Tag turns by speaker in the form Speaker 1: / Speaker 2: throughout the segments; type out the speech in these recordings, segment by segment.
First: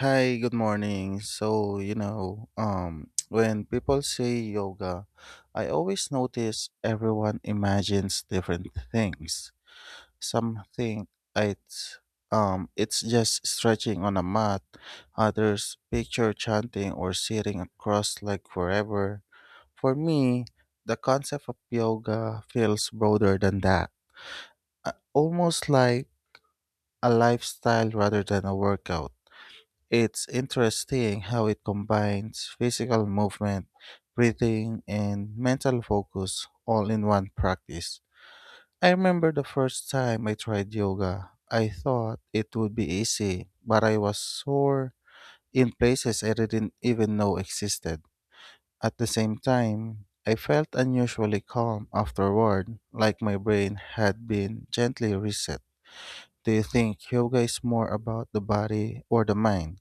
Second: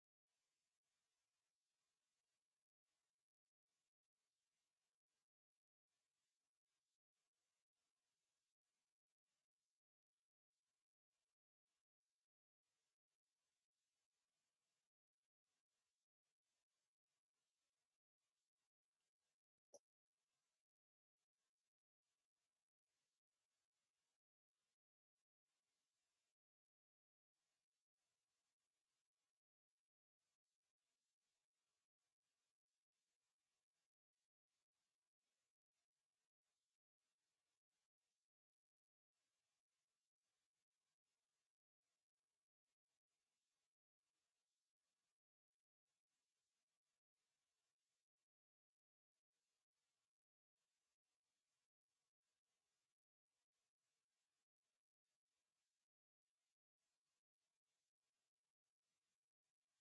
Speaker 1: Hi, good morning. When people say yoga, I always notice everyone imagines different things. Some think it's it's just stretching on a mat. Others picture chanting or sitting across like forever. For me, the concept of yoga feels broader than that. Almost like a lifestyle rather than a workout. It's interesting how it combines physical movement, breathing, and mental focus all in one practice. I remember the first time I tried yoga. I thought it would be easy, but I was sore in places I didn't even know existed. At the same time, I felt unusually calm afterward, like my brain had been gently reset. Do you think yoga is more about the body or the mind?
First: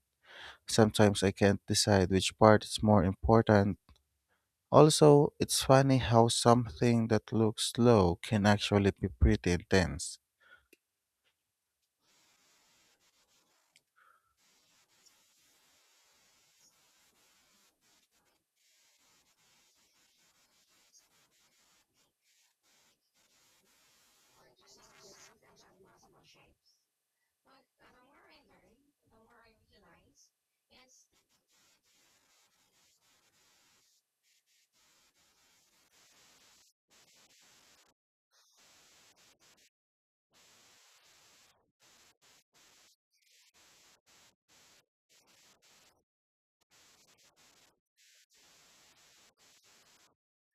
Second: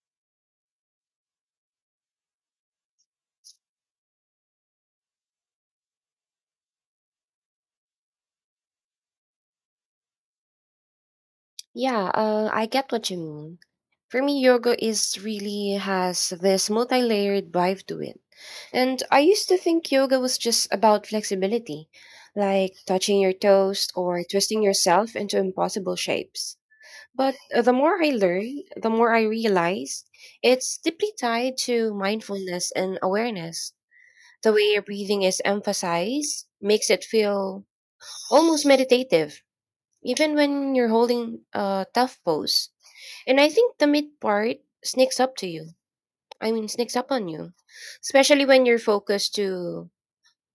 Speaker 1: Sometimes I can't decide which part is more important. Also, it's funny how something that looks slow can actually be pretty intense.
Speaker 2: Yeah, I get what you mean. For me, yoga is really has this multi-layered vibe to it. And I used to think yoga was just about flexibility, like touching your toes or twisting yourself into impossible shapes. But the more I learn, the more I realize it's deeply tied to mindfulness and awareness. The way your breathing is emphasized makes it feel almost meditative, even when you're holding a tough pose. And I think the mid part sneaks up to you. Sneaks up on you, especially when you're focused to.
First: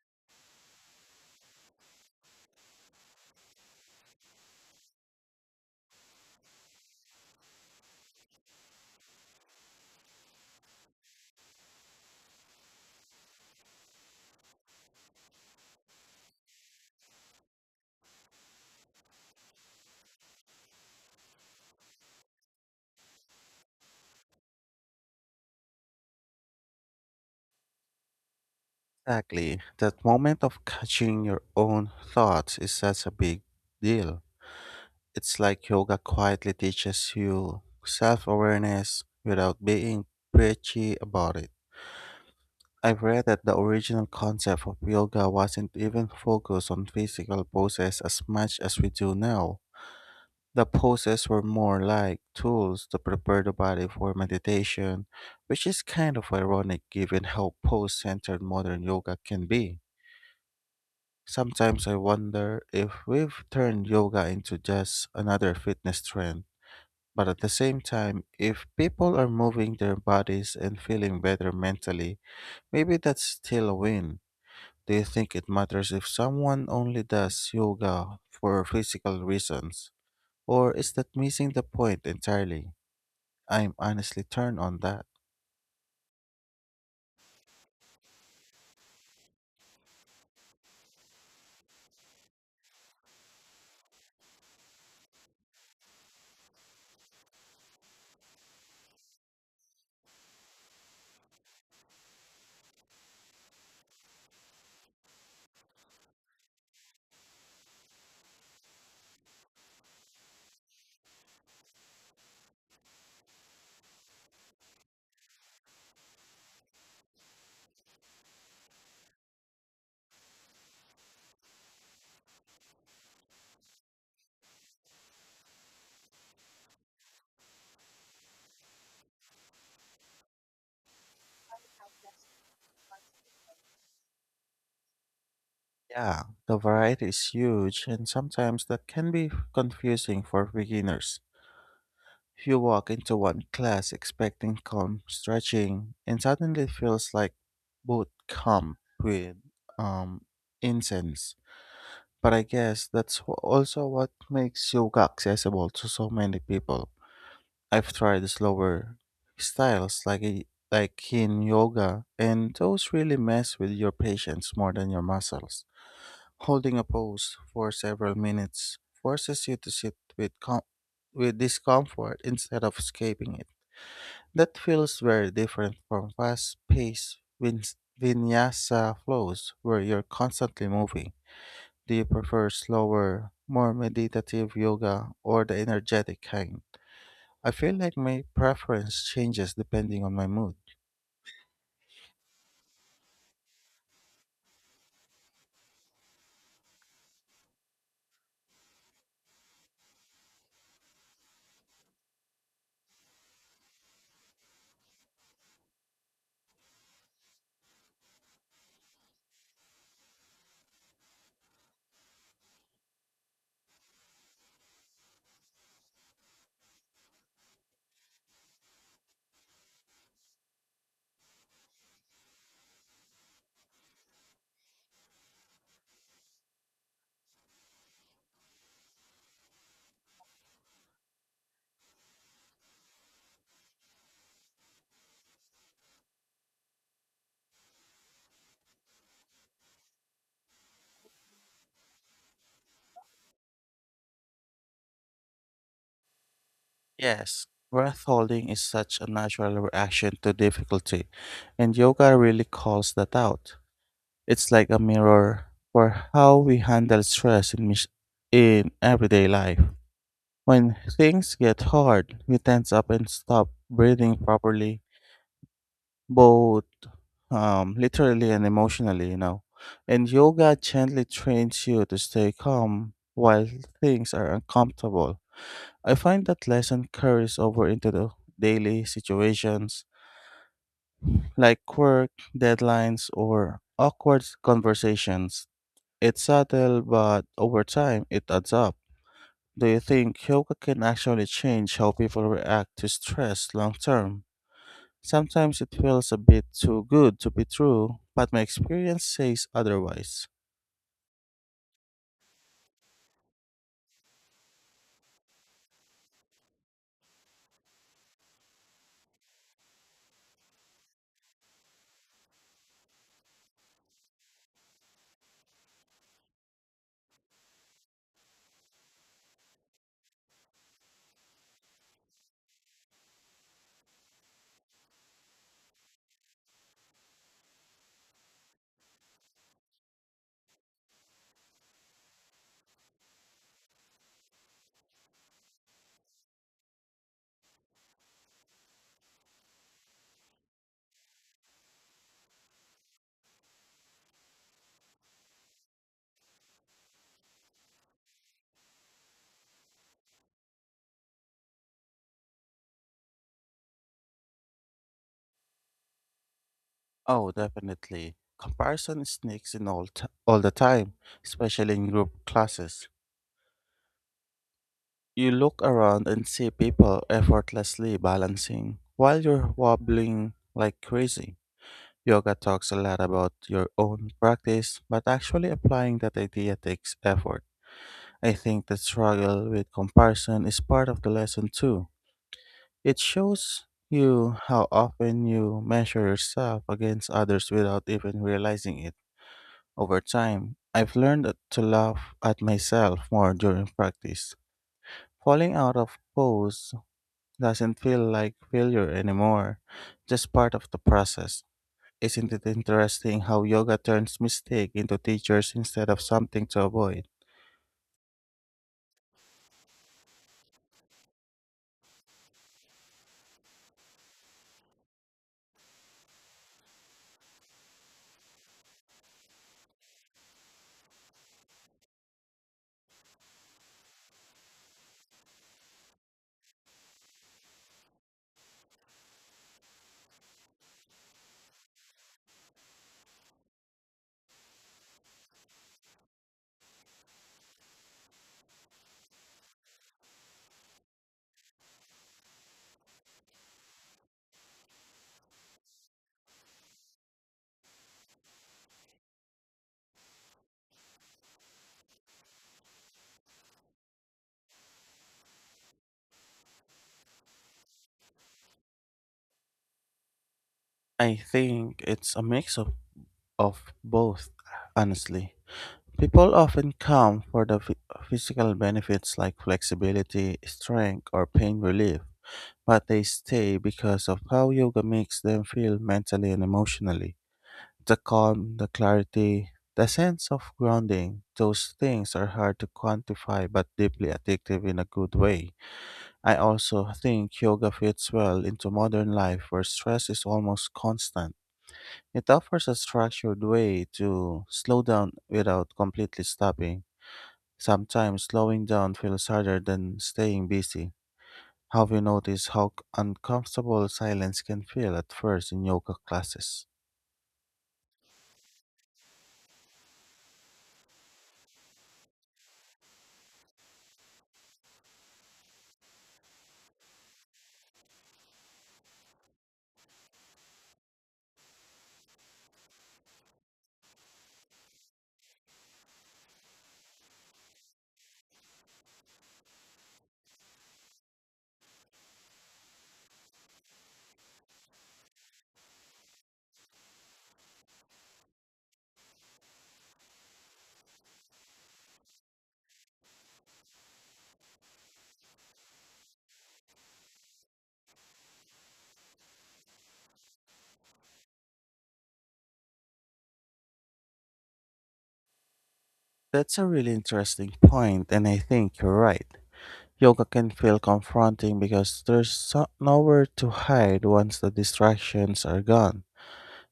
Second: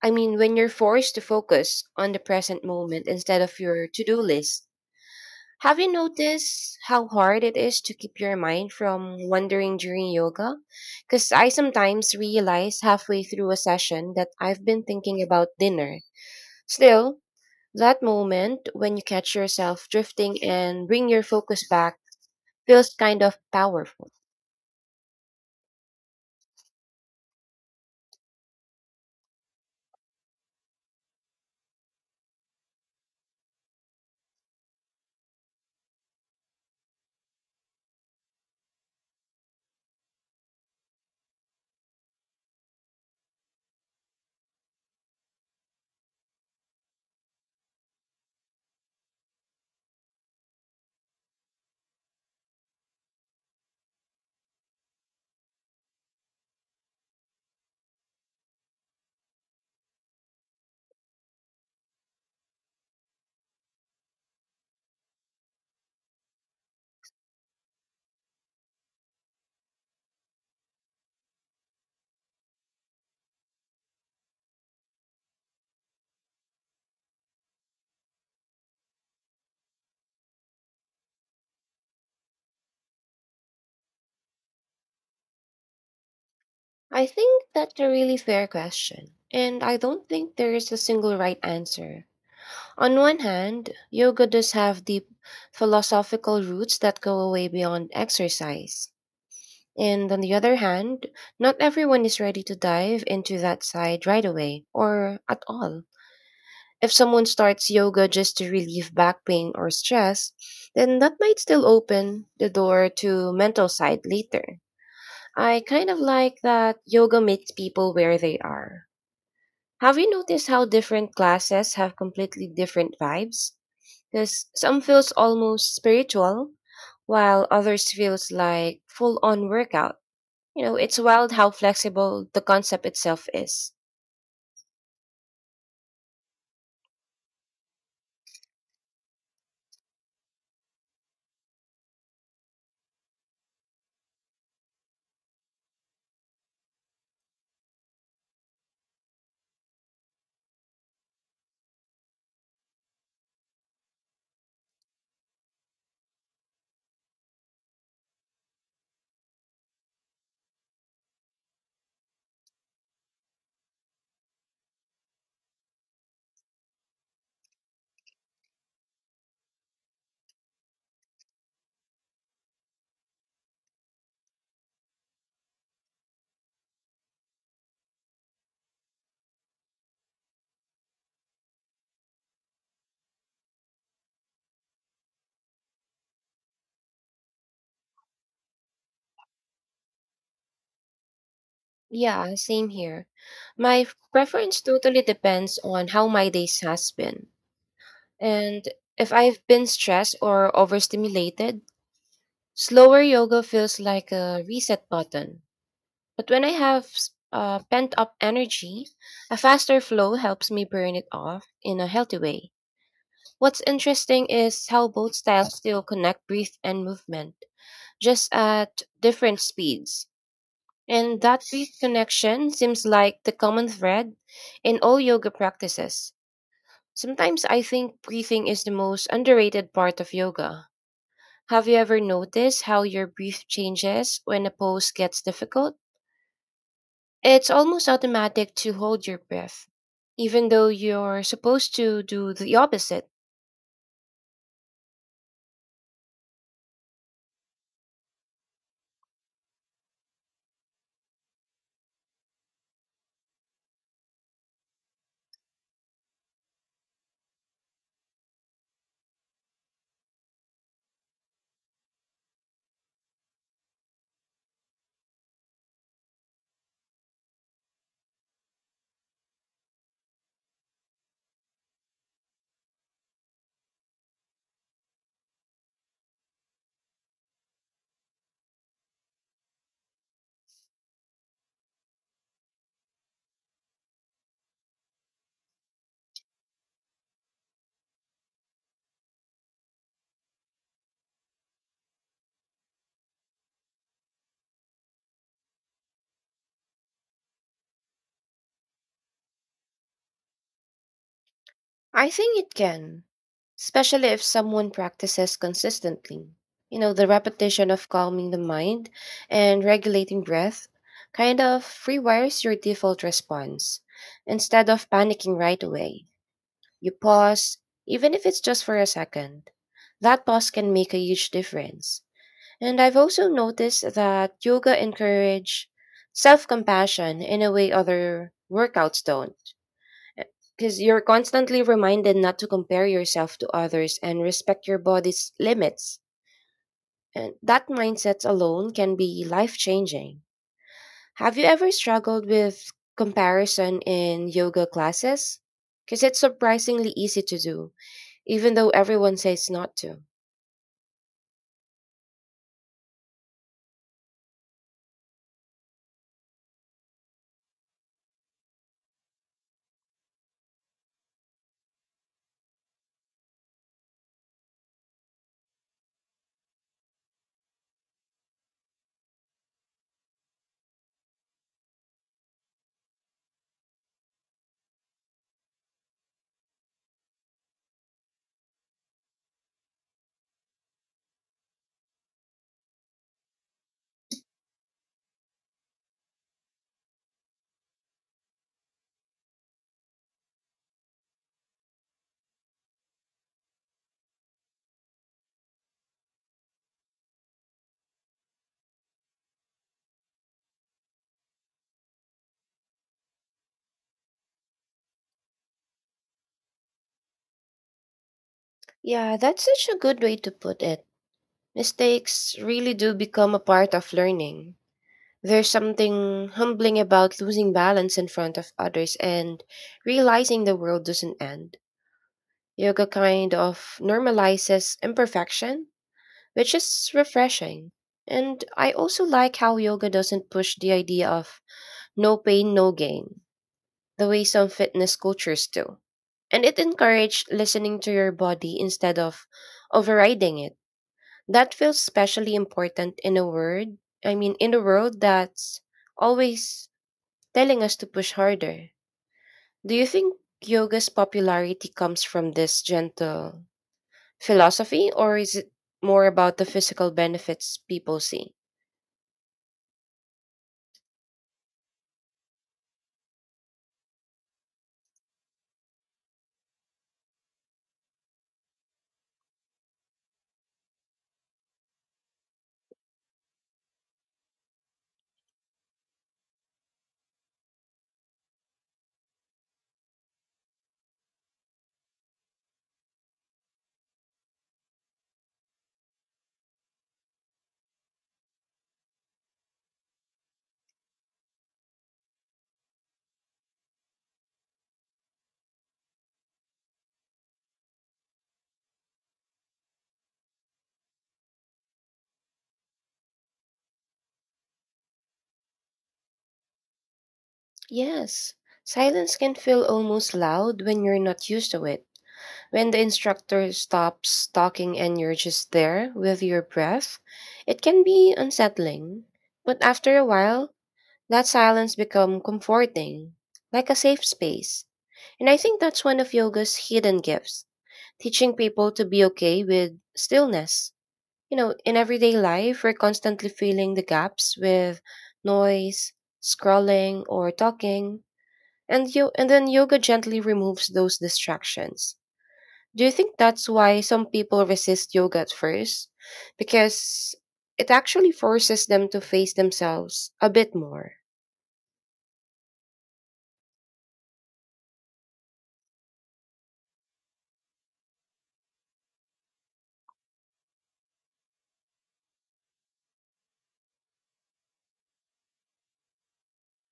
Speaker 2: I mean, when you're forced to focus on the present moment instead of your to do list. Have you noticed how hard it is to keep your mind from wandering during yoga? Because I sometimes realize halfway through a session that I've been thinking about dinner. Still, that moment when you catch yourself drifting and bring your focus back feels kind of powerful.
Speaker 1: Exactly. That moment of catching your own thoughts is such a big deal. It's like yoga quietly teaches you self awareness without being preachy about it. I've read that the original concept of yoga wasn't even focused on physical poses as much as we do now. The poses were more like tools to prepare the body for meditation, which is kind of ironic given how pose centered modern yoga can be. Sometimes I wonder if we've turned yoga into just another fitness trend. But at the same time, if people are moving their bodies and feeling better mentally, maybe that's still a win. Do you think it matters if someone only does yoga for physical reasons? Or is that missing the point entirely? I'm honestly turned on that.
Speaker 2: I think that's a really fair question, and I don't think there is a single right answer. On one hand, yoga does have deep philosophical roots that go away beyond exercise. And on the other hand, not everyone is ready to dive into that side right away or at all. If someone starts yoga just to relieve back pain or stress, then that might still open the door to mental side later. I kind of like that yoga meets people where they are. Have you noticed how different classes have completely different vibes? Because some feels almost spiritual, while others feels like full on workout. You know, it's wild how flexible the concept itself is.
Speaker 1: Yeah, the variety is huge, and sometimes that can be confusing for beginners. If you walk into one class expecting calm stretching, and suddenly it feels like boot camp with um, incense. But I guess that's also what makes yoga accessible to so many people. I've tried slower styles like Yin yoga, and those really mess with your patience more than your muscles. Holding a pose for several minutes forces you to sit with discomfort instead of escaping it. That feels very different from fast paced vinyasa flows where you're constantly moving. Do you prefer slower, more meditative yoga or the energetic kind? I feel like my preference changes depending on my mood.
Speaker 2: Yeah, same here. Preference totally depends on how my days has been. And if I've been stressed or overstimulated, slower yoga feels like a reset button. But when pent up energy, a faster flow helps me burn it off in a healthy way. What's interesting is how both styles still connect breath and movement, just at different speeds. And that breath connection seems like the common thread in all yoga practices. Sometimes I think breathing is the most underrated part of yoga. Have you ever noticed how your breath changes when a pose gets difficult? It's almost automatic to hold your breath, even though you're supposed to do the opposite.
Speaker 1: Yes, breath holding is such a natural reaction to difficulty, and yoga really calls that out. It's like a mirror for how we handle stress in everyday life. When things get hard, we tense up and stop breathing properly, both literally and emotionally, you know. And yoga gently trains you to stay calm while things are uncomfortable. I find that lesson carries over into the daily situations like work, deadlines, or awkward conversations. It's subtle, but over time, it adds up. Do you think yoga can actually change how people react to stress long term? Sometimes it feels a bit too good to be true, but my experience says otherwise.
Speaker 2: I think it can, especially if someone practices consistently. You know, the repetition of calming the mind and regulating breath kind of rewires your default response. Instead of panicking right away, you pause, even if it's just for a second. That pause can make a huge difference. And I've also noticed that yoga encourage self-compassion in a way other workouts don't. Because you're constantly reminded not to compare yourself to others and respect your body's limits. And that mindset alone can be life-changing. Have you ever struggled with comparison in yoga classes? Because it's surprisingly easy to do, even though everyone says not to.
Speaker 1: Oh, definitely. Comparison sneaks in all the time, especially in group classes. You look around and see people effortlessly balancing while you're wobbling like crazy. Yoga talks a lot about your own practice, but actually applying that idea takes effort. I think the struggle with comparison is part of the lesson too. It shows you how often you measure yourself against others without even realizing it. Over time, I've learned to laugh at myself more during practice. Falling out of pose doesn't feel like failure anymore, just part of the process. Isn't it interesting how yoga turns mistake into teachers instead of something to avoid?
Speaker 2: Yeah, that's such a good way to put it. Mistakes really do become a part of learning. There's something humbling about losing balance in front of others and realizing the world doesn't end. Yoga kind of normalizes imperfection, which is refreshing. And I also like how yoga doesn't push the idea of no pain, no gain, the way some fitness cultures do. And it encourages listening to your body instead of overriding it. That feels especially important in a word, I mean, in a world that's always telling us to push harder. Do you think yoga's popularity comes from this gentle philosophy, or is it more about the physical benefits people see?
Speaker 1: I think it's a mix of both, honestly. People often come for the physical benefits like flexibility, strength, or pain relief, but they stay because of how yoga makes them feel mentally and emotionally. The calm, the clarity, the sense of grounding, those things are hard to quantify but deeply addictive in a good way. I also think yoga fits well into modern life where stress is almost constant. It offers a structured way to slow down without completely stopping. Sometimes slowing down feels harder than staying busy. Have you noticed how uncomfortable silence can feel at first in yoga classes?
Speaker 2: Yes, silence can feel almost loud when you're not used to it. When the instructor stops talking and you're just there with your breath, it can be unsettling. But after a while, that silence become comforting, like a safe space. And I think that's one of yoga's hidden gifts, teaching people to be okay with stillness. You know, in everyday life, we're constantly filling the gaps with noise, scrolling, or talking, and you and then yoga gently removes those distractions. Do you think that's why some people resist yoga at first? Because it actually forces them to face themselves a bit more.
Speaker 1: That's a really interesting point, and I think you're right. Yoga can feel confronting because there's nowhere to hide once the distractions are gone.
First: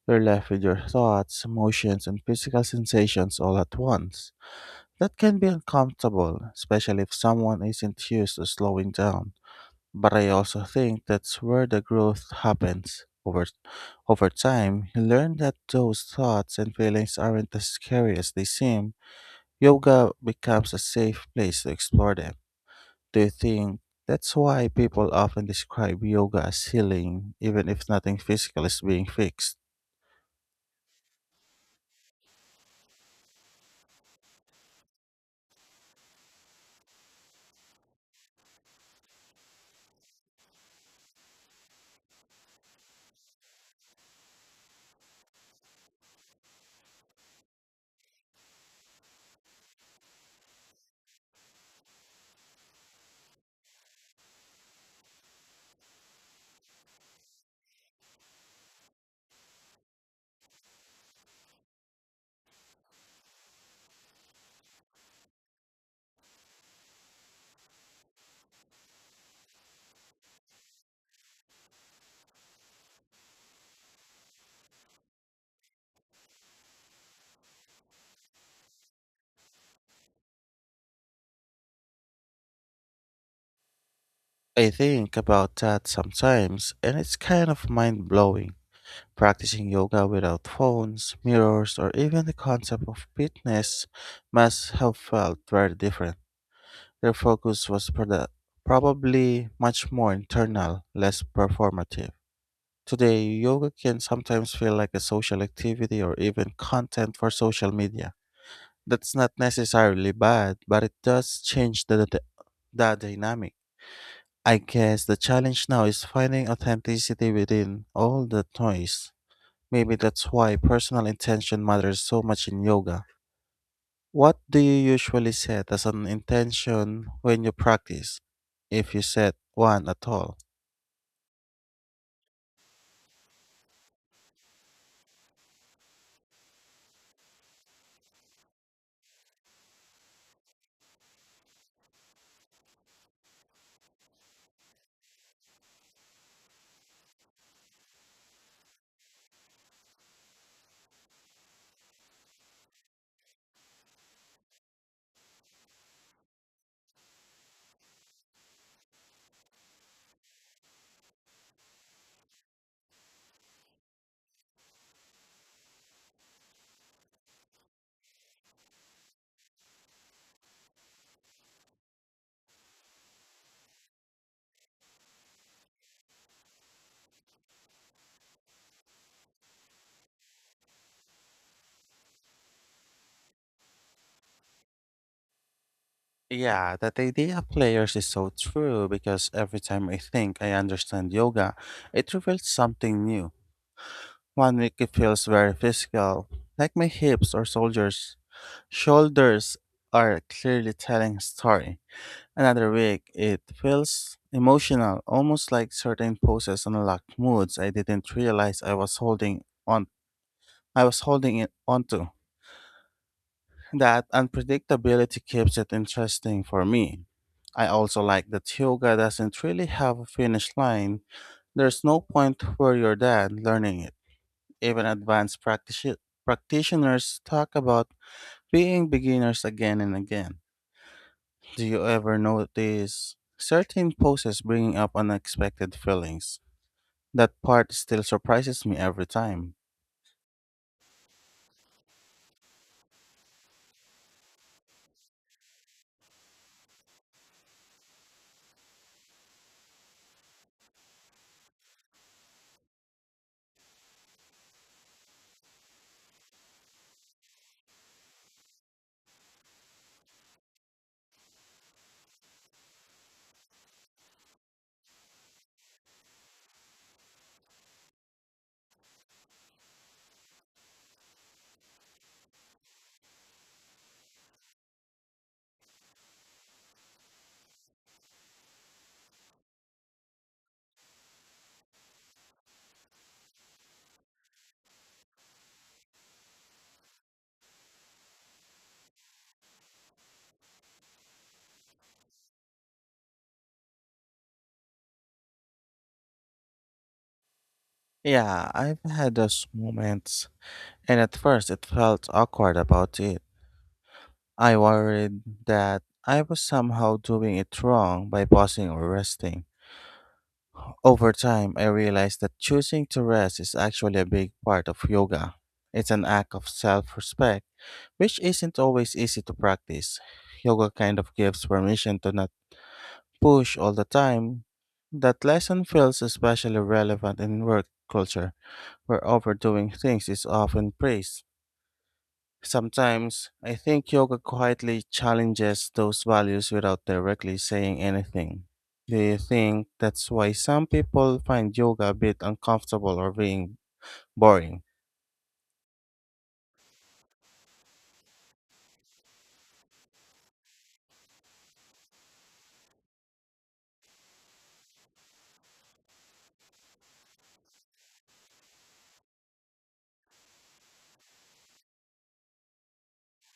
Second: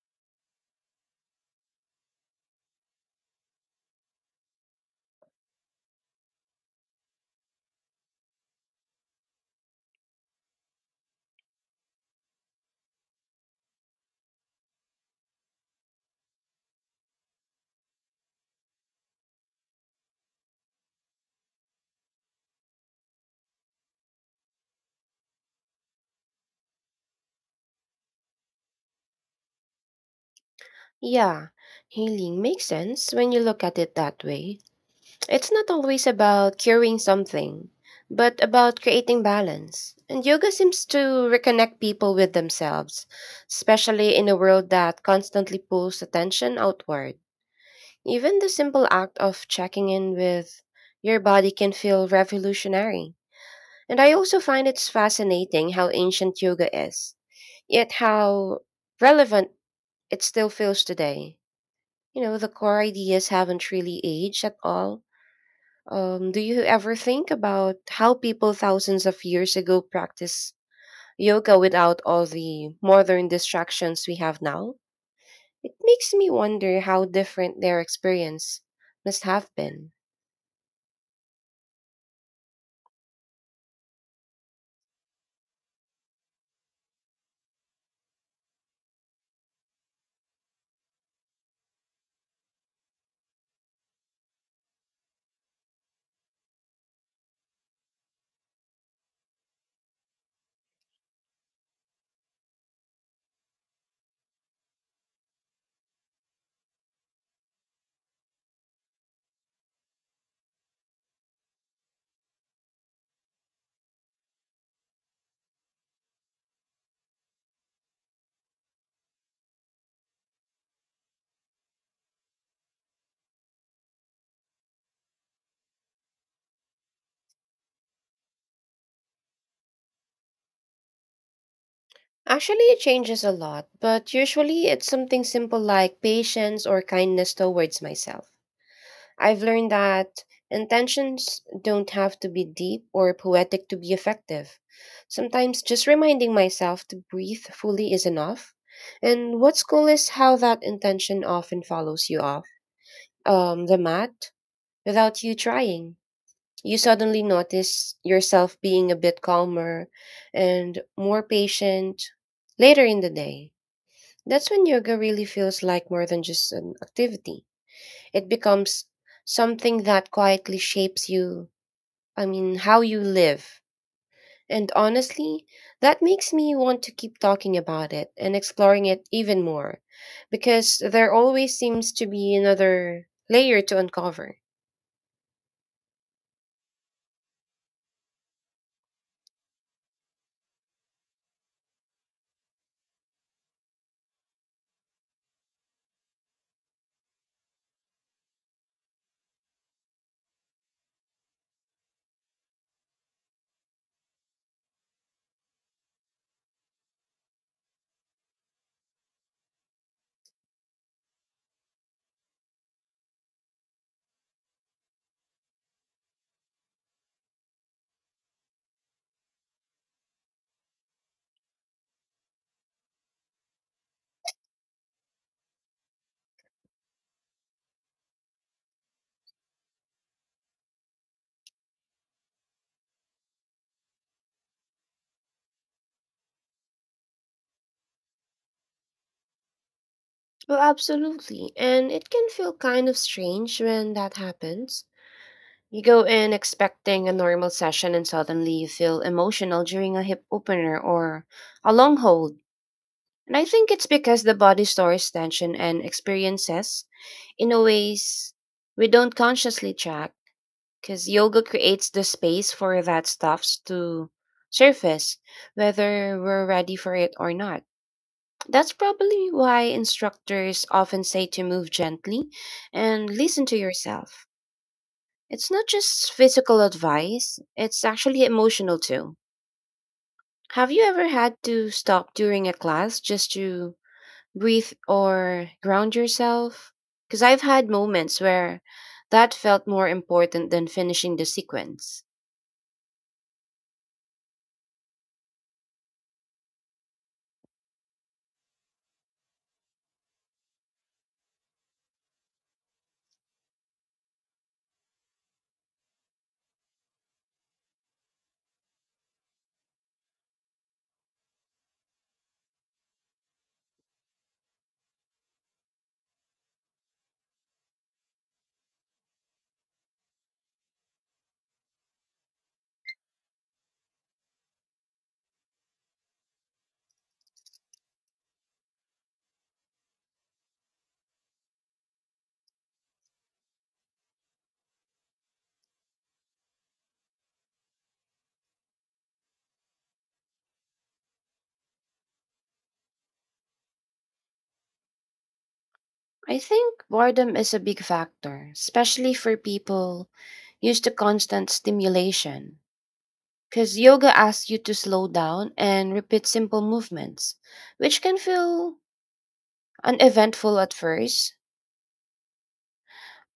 Speaker 1: You're left with your thoughts, emotions, and physical sensations all at once. That can be uncomfortable, especially if someone isn't used to slowing down. But I also think that's where the growth happens. Over time, you learn that those thoughts and feelings aren't as scary as they seem. Yoga becomes a safe place to explore them. Do you think that's why people often describe yoga as healing, even if nothing physical is being fixed?
Speaker 2: Yeah, healing makes sense when you look at it that way. It's not always about curing something, but about creating balance. And yoga seems to reconnect people with themselves, especially in a world that constantly pulls attention outward. Even the simple act of checking in with your body can feel revolutionary. And I also find it's fascinating how ancient yoga is, yet how relevant it still feels today. You know, the core ideas haven't really aged at all. Do you ever think about how people thousands of years ago practiced yoga without all the modern distractions we have now? It makes me wonder how different their experience must have been.
Speaker 1: I think about that sometimes, and it's kind of mind blowing. Practicing yoga without phones, mirrors, or even the concept of fitness must have felt very different. Their focus was probably much more internal, less performative. Today, yoga can sometimes feel like a social activity or even content for social media. That's not necessarily bad, but it does change the dynamic. I guess the challenge now is finding authenticity within all that noise. Maybe that's why personal intention matters so much in yoga. What do you usually set as an intention when you practice, if you set one at all?
Speaker 2: Actually, it changes a lot, but usually it's something simple like patience or kindness towards myself. I've learned that intentions don't have to be deep or poetic to be effective. Sometimes just reminding myself to breathe fully is enough. And what's cool is how that intention often follows you off the mat without you trying. You suddenly notice yourself being a bit calmer and more patient later in the day. That's when yoga really feels like more than just an activity. It becomes something that quietly shapes you, I mean, how you live. And honestly, that makes me want to keep talking about it and exploring it even more because there always seems to be another layer to uncover.
Speaker 1: Yeah, that idea of layers is so true because every time I think I understand yoga, it reveals something new. One week it feels very physical, like my hips or shoulders are clearly telling a story. Another week, it feels emotional, almost like certain poses unlock moods I didn't realize I was holding it onto. That unpredictability keeps it interesting for me. I also like that yoga doesn't really have a finish line. There's no point where you're done learning it. Even advanced practitioners talk about being beginners again and again. Do you ever notice certain poses bringing up unexpected feelings? That part still surprises me every time.
Speaker 2: Well, absolutely. And it can feel kind of strange when that happens. You go in expecting a normal session and suddenly you feel emotional during a hip opener or a long hold. And I think it's because the body stores tension and experiences in a ways we don't consciously track. Because yoga creates the space for that stuff to surface, whether we're ready for it or not. That's probably why instructors often say to move gently and listen to yourself. It's not just physical advice, it's actually emotional too. Have you ever had to stop during a class just to breathe or ground yourself? Because I've had moments where that felt more important than finishing the sequence.
Speaker 1: Yeah, I've had those moments, and at first it felt awkward about it. I worried that I was somehow doing it wrong by pausing or resting. Over time, I realized that choosing to rest is actually a big part of yoga. It's an act of self respect, which isn't always easy to practice. Yoga kind of gives permission to not push all the time. That lesson feels especially relevant in work culture, where overdoing things is often praised. Sometimes, I think yoga quietly challenges those values without directly saying anything. Do you think that's why some people find yoga a bit uncomfortable or being boring?
Speaker 2: I think boredom is a big factor, especially for people used to constant stimulation. Because yoga asks you to slow down and repeat simple movements, which can feel uneventful at first,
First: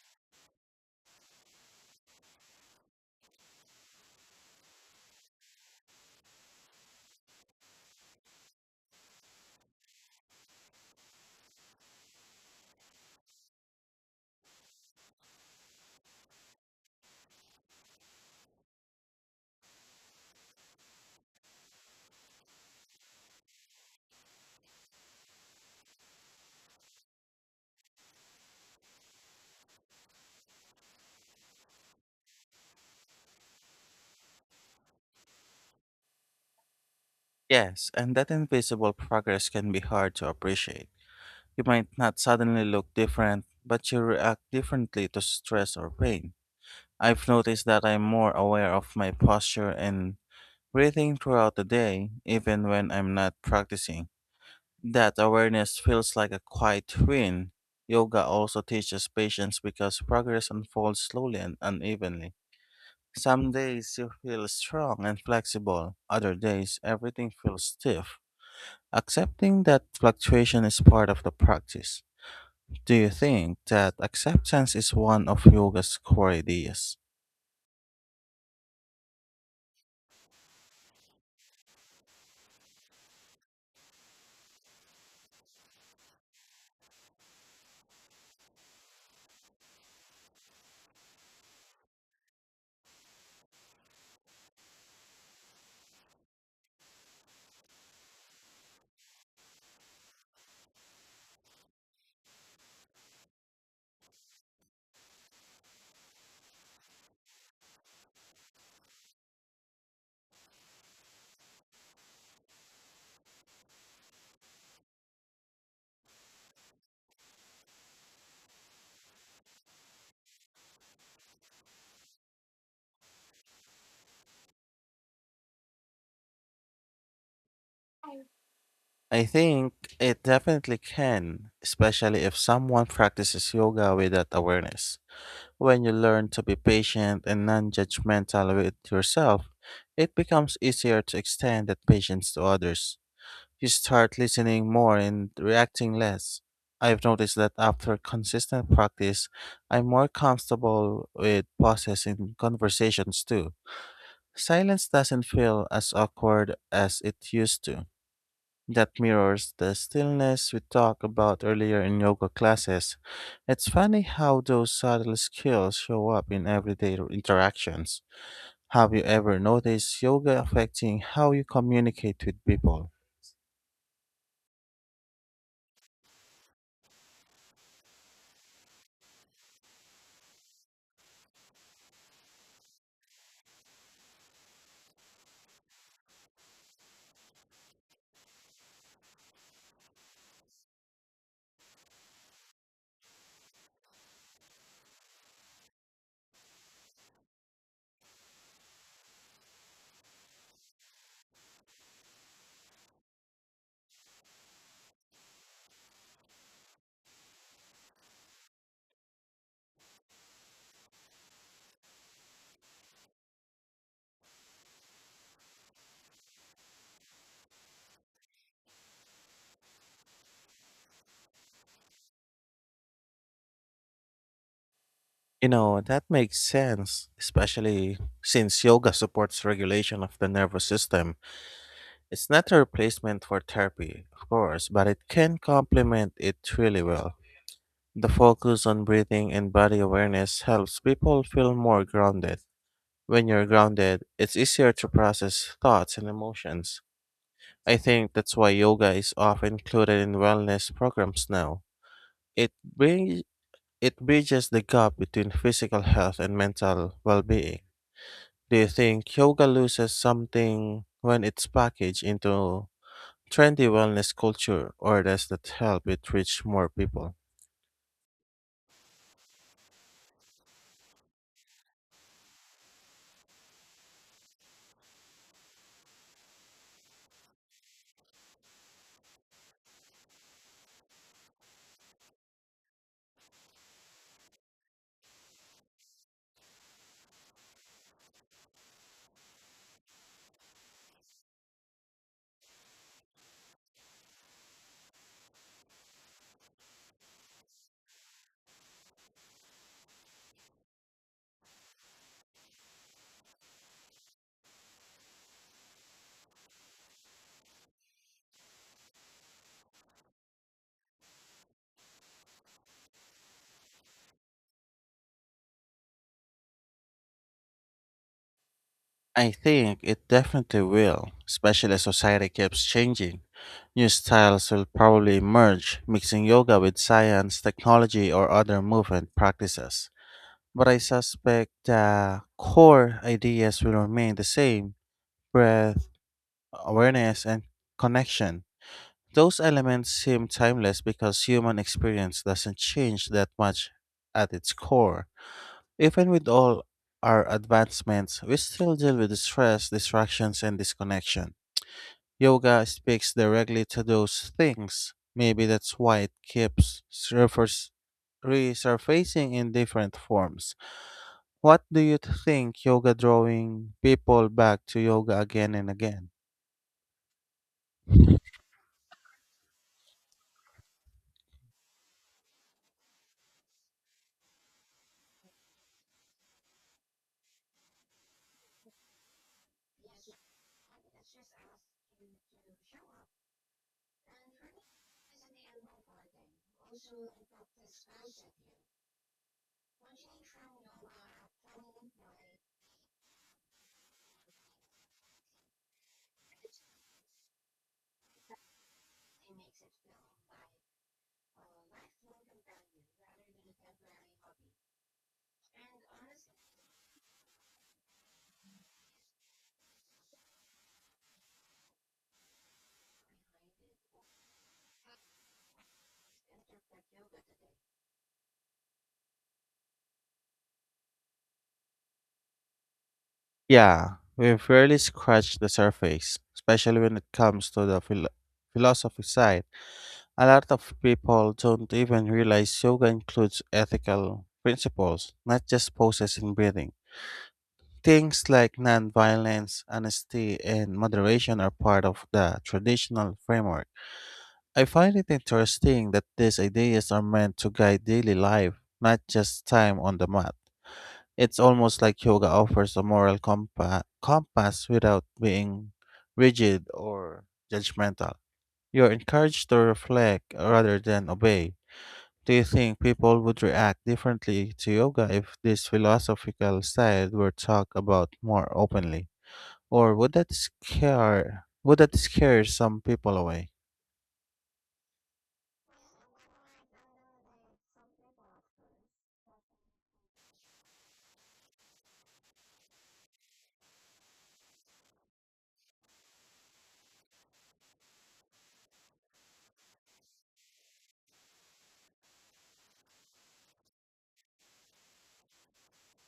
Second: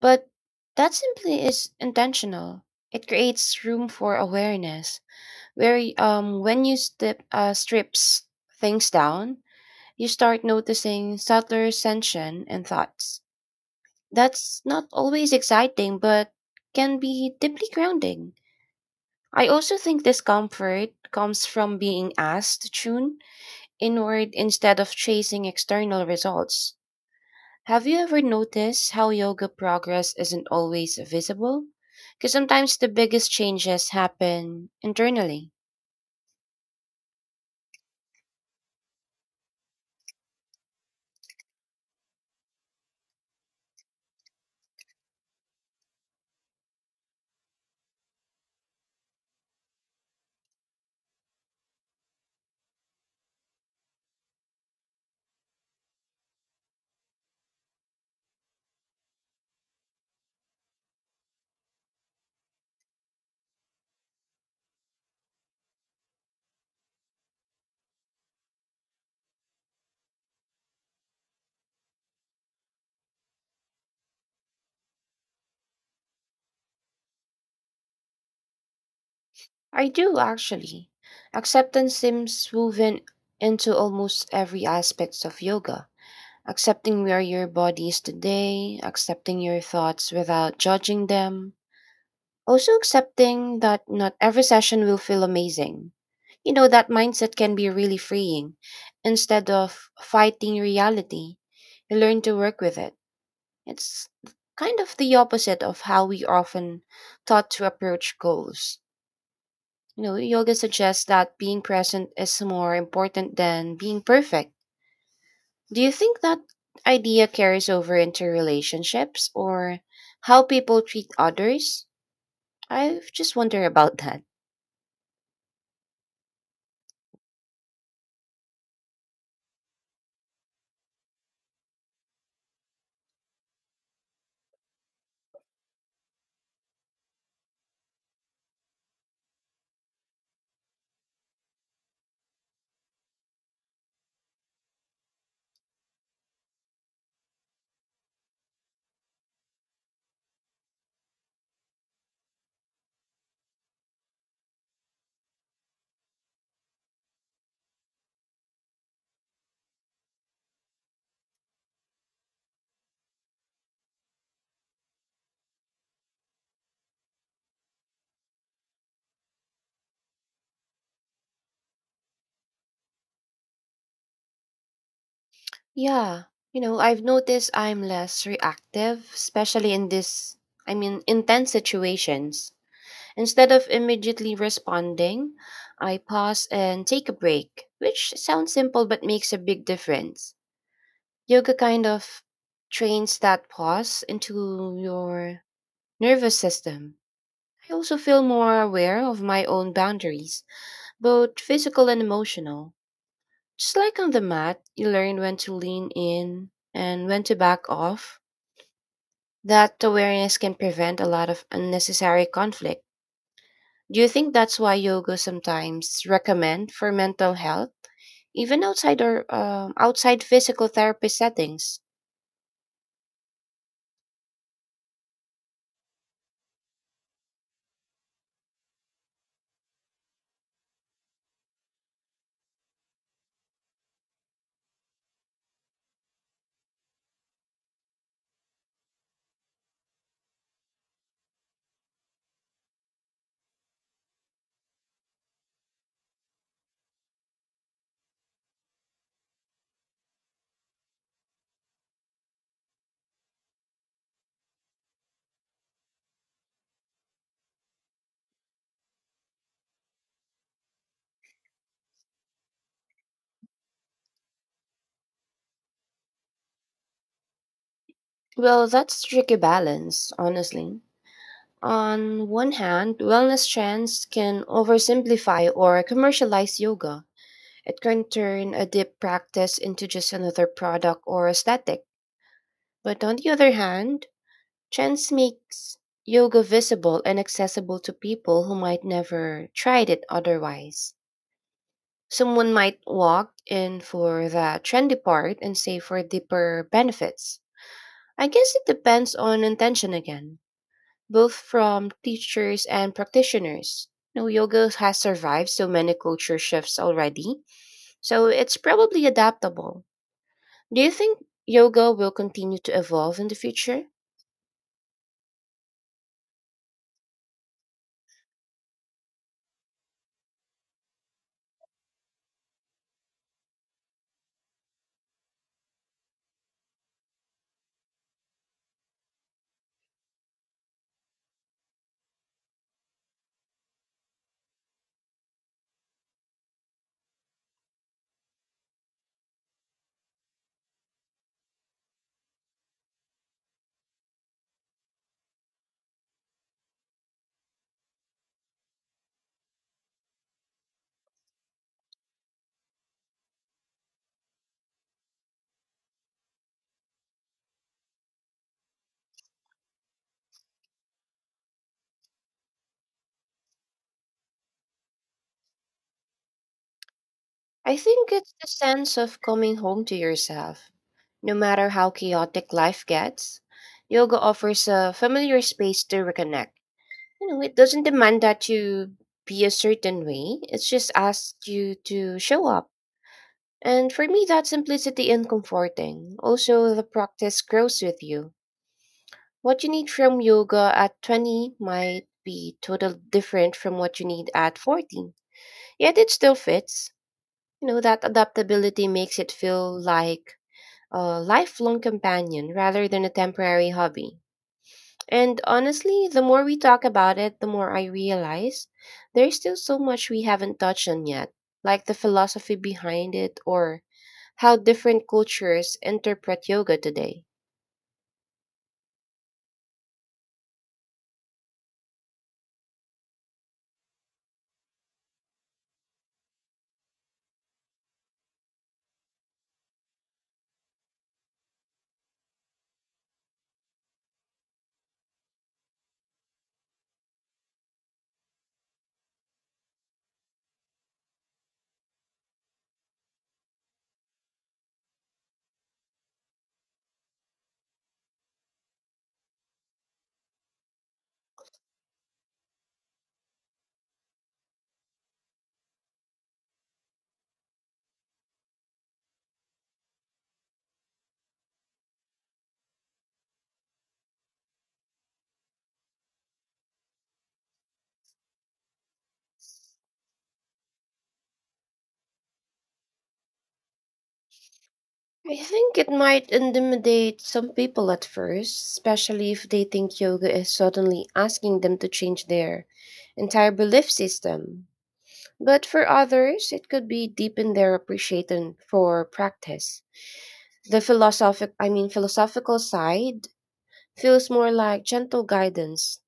Speaker 2: but that simply is intentional. It creates room for awareness where when you step strips things down, you start noticing subtler tension and thoughts. That's not always exciting, but can be deeply grounding. I also think discomfort comes from being asked to tune inward instead of chasing external results. Have you ever noticed how yoga progress isn't always visible? Because sometimes the biggest changes happen internally.
Speaker 1: Yes, and that invisible progress can be hard to appreciate. You might not suddenly look different, but you react differently to stress or pain. I've noticed that I'm more aware of my posture and breathing throughout the day, even when I'm not practicing. That awareness feels like a quiet win. Yoga also teaches patience because progress unfolds slowly and unevenly. Some days you feel strong and flexible, other days everything feels stiff. Accepting that fluctuation is part of the practice. Do you think that acceptance is one of yoga's core ideas?
Speaker 2: I do actually. Acceptance seems woven into almost every aspect of yoga. Accepting where your body is today, accepting your thoughts without judging them, also accepting that not every session will feel amazing. You know, that mindset can be really freeing. Instead of fighting reality, you learn to work with it. It's kind of the opposite of how we often thought to approach goals. You know, yoga suggests that being present is more important than being perfect. Do you think that idea carries over into relationships or how people treat others? I've just wondered about that.
Speaker 1: I think it definitely can, especially if someone practices yoga with that awareness. When you learn to be patient and non judgmental with yourself, it becomes easier to extend that patience to others. You start listening more and reacting less. I've noticed that after consistent practice, I'm more comfortable with pauses in conversations too. Silence doesn't feel as awkward as it used to. That mirrors the stillness we talked about earlier in yoga classes. It's funny how those subtle skills show up in everyday interactions. Have you ever noticed yoga affecting how you communicate with people?
Speaker 2: Yeah, you know, I've noticed I'm less reactive, especially in this, I mean, intense situations. Instead of immediately responding, I pause and take a break, which sounds simple but makes a big difference. Yoga kind of trains that pause into your nervous system. I also feel more aware of my own boundaries, both physical and emotional. Just like on the mat, you learn when to lean in and when to back off. That awareness can prevent a lot of unnecessary conflict. Do you think that's why yoga sometimes recommend for mental health, even outside or outside physical therapy settings?
Speaker 1: You know, that makes sense, especially since yoga supports regulation of the nervous system. It's not a replacement for therapy, of course, but it can complement it really well. The focus on breathing and body awareness helps people feel more grounded. When you're grounded, it's easier to process thoughts and emotions. I think that's why yoga is often included in wellness programs now. It brings it bridges the gap between physical health and mental well-being. Do you think yoga loses something when it's packaged into trendy wellness culture, or does that help it reach more people?
Speaker 2: Well, that's a tricky balance, honestly. On one hand, wellness trends can oversimplify or commercialize yoga. It can turn a deep practice into just another product or aesthetic. But on the other hand, trends makes yoga visible and accessible to people who might never tried it otherwise. Someone might walk in for the trendy part and save for deeper benefits. I guess it depends on intention again, both from teachers and practitioners. You know, yoga has survived so many culture shifts already, so it's probably adaptable. Do you think yoga will continue to evolve in the future?
Speaker 1: I think it definitely will, especially as society keeps changing. New styles will probably emerge, mixing yoga with science, technology, or other movement practices. But I suspect the core ideas will remain the same: breath, awareness, and connection. Those elements seem timeless because human experience doesn't change that much at its core. Even with all our advancements, we still deal with stress, distractions, and disconnection. Yoga speaks directly to those things. Maybe that's why it keeps surfers resurfacing in different forms. What do you think yoga drawing people back to yoga again and again?
Speaker 2: I think it's the sense of coming home to yourself. No matter how chaotic life gets, yoga offers a familiar space to reconnect. You know, it doesn't demand that you be a certain way, it just asks you to show up. And for me, that simplicity and comforting. Also, the practice grows with you. What you need from yoga at 20 might be totally different from what you need at 40. Yet it still fits. You know, that adaptability makes it feel like a lifelong companion rather than a temporary hobby. And honestly, the more we talk about it, the more I realize there's still so much we haven't touched on yet, like the philosophy behind it or how different cultures interpret yoga today.
Speaker 1: Yeah, we've barely scratched the surface, especially when it comes to the philosophy side. A lot of people don't even realize yoga includes ethical principles, not just poses and breathing. Things like non-violence, honesty, and moderation are part of the traditional framework. I find it interesting that these ideas are meant to guide daily life, not just time on the mat. It's almost like yoga offers a moral compass without being rigid or judgmental. You're encouraged to reflect rather than obey. Do you think people would react differently to yoga if this philosophical side were talked about more openly? Or would that scare some people away?
Speaker 2: I think it might intimidate some people at first, especially if they think yoga is suddenly asking them to change their entire belief system. But for others, it could be deepen their appreciation for practice. The philosophical side feels more like gentle guidance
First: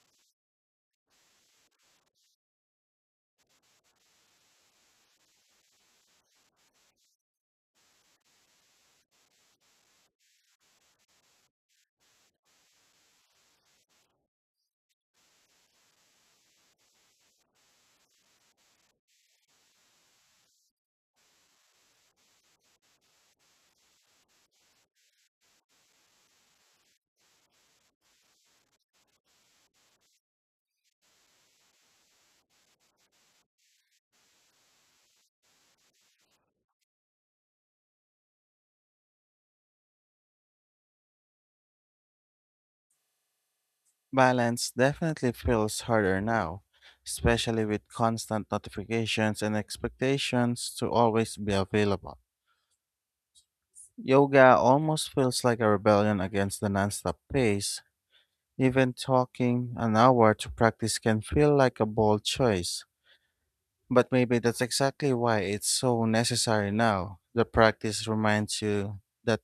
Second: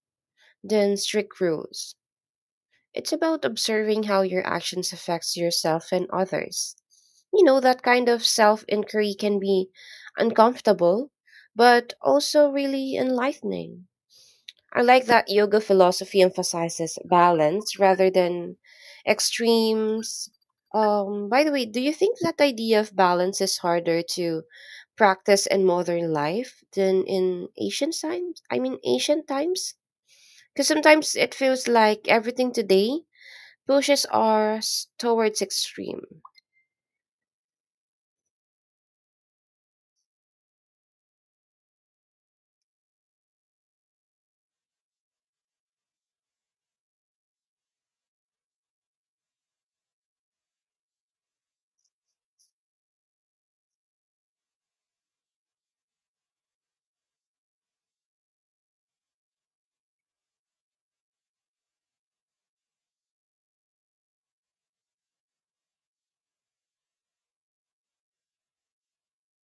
Speaker 2: than strict rules. It's about observing how your actions affects yourself and others. You know that kind of self-inquiry can be uncomfortable, but also really enlightening. I like that yoga philosophy emphasizes balance rather than extremes. By the way, do you think that idea of balance is harder to practice in modern life than in ancient times? I mean, ancient times? Because sometimes it feels like everything today pushes us towards extreme.
Speaker 1: Balance definitely feels harder now, especially with constant notifications and expectations to always be available. Yoga almost feels like a rebellion against the nonstop pace. Even talking an hour to practice can feel like a bold choice. But maybe that's exactly why it's so necessary now. The practice reminds you that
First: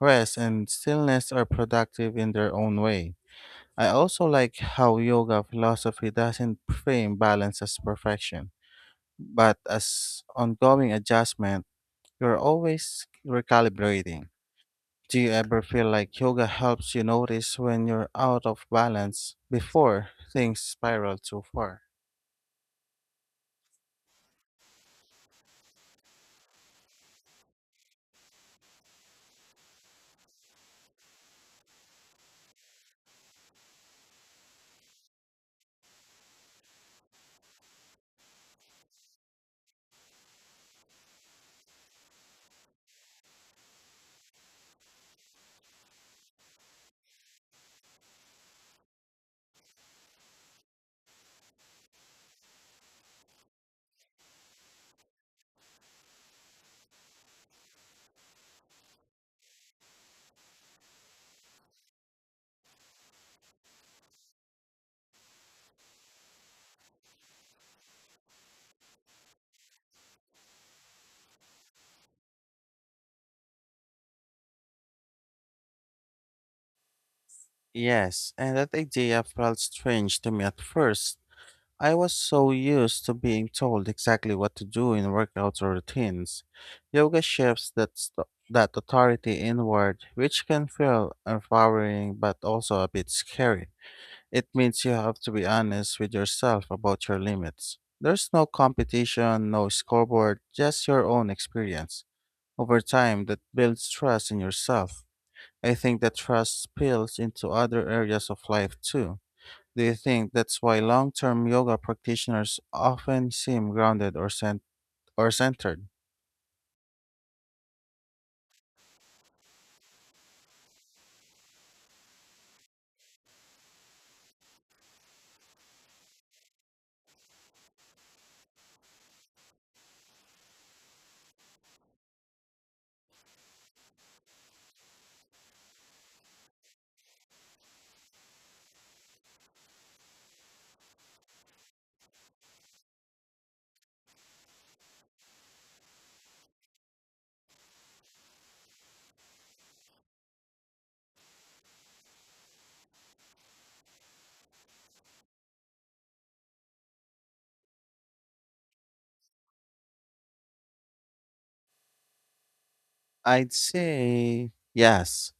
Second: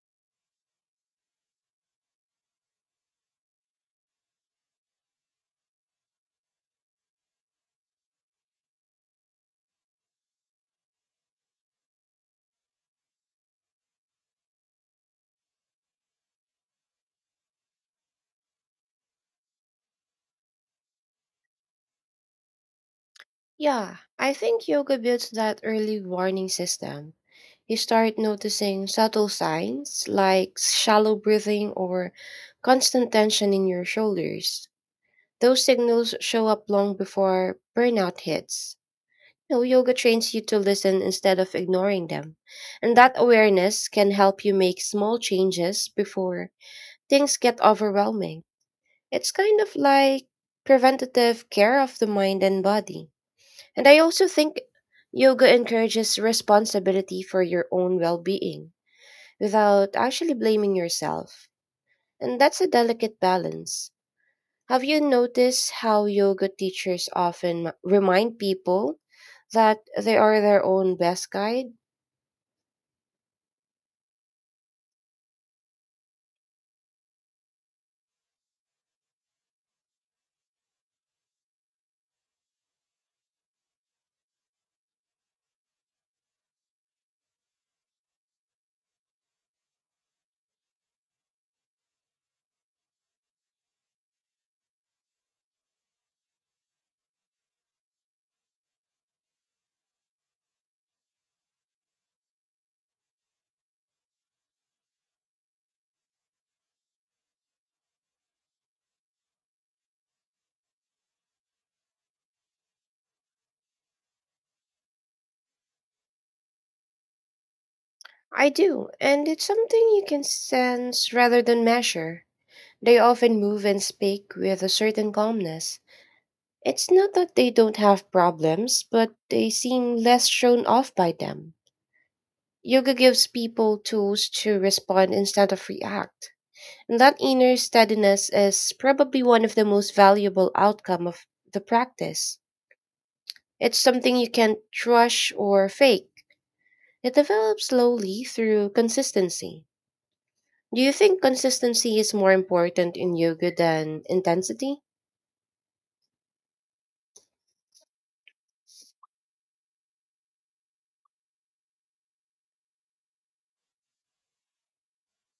Speaker 1: rest and stillness are productive in their own way. I also like how yoga philosophy doesn't frame balance as perfection, but as ongoing adjustment. You're always recalibrating. Do you ever feel like yoga helps you notice when you're out of balance before things spiral too far?
Speaker 2: Yeah, I think yoga builds that early warning system. You start noticing subtle signs like shallow breathing or constant tension in your shoulders. Those signals show up long before burnout hits. You know, yoga trains you to listen instead of ignoring them. And that awareness can help you make small changes before things get overwhelming. It's kind of like preventative care of the mind and body. And I also think yoga encourages responsibility for your own well being without actually blaming yourself. And that's a delicate balance. Have you noticed how yoga teachers often remind people that they are their own best guide?
Speaker 1: Yes, and that idea felt strange to me at first. I was so used to being told exactly what to do in workouts or routines. Yoga shifts that authority inward, which can feel empowering but also a bit scary. It means you have to be honest with yourself about your limits. There's no competition, no scoreboard, just your own experience. Over time, that builds trust in yourself. I think that trust spills into other areas of life too. Do you think that's why long-term yoga practitioners often seem grounded or centered?
Speaker 2: I do, and it's something you can sense rather than measure. They often move and speak with a certain calmness. It's not that they don't have problems, but they seem less shown off by them. Yoga gives people tools to respond instead of react. And that inner steadiness is probably one of the most valuable outcome of the practice. It's something you can't rush or fake. It develops slowly through consistency. Do you think consistency is more important in yoga than intensity?
Speaker 1: I'd say yes.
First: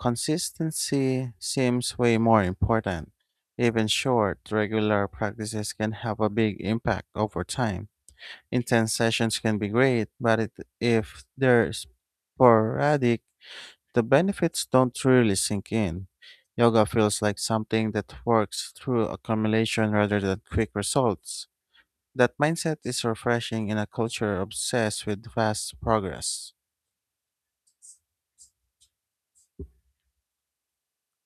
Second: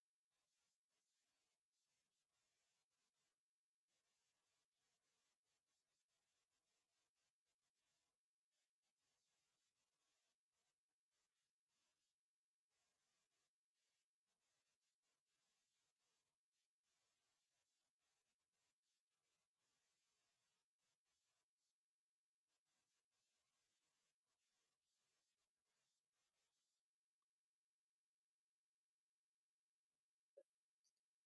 Speaker 1: Consistency seems way more important. Even short, regular practices can have a big impact over time. Intense sessions can be great, if they're sporadic, the benefits don't really sink in. Yoga feels like something that works through accumulation rather than quick results. That mindset is refreshing in a culture obsessed with fast progress.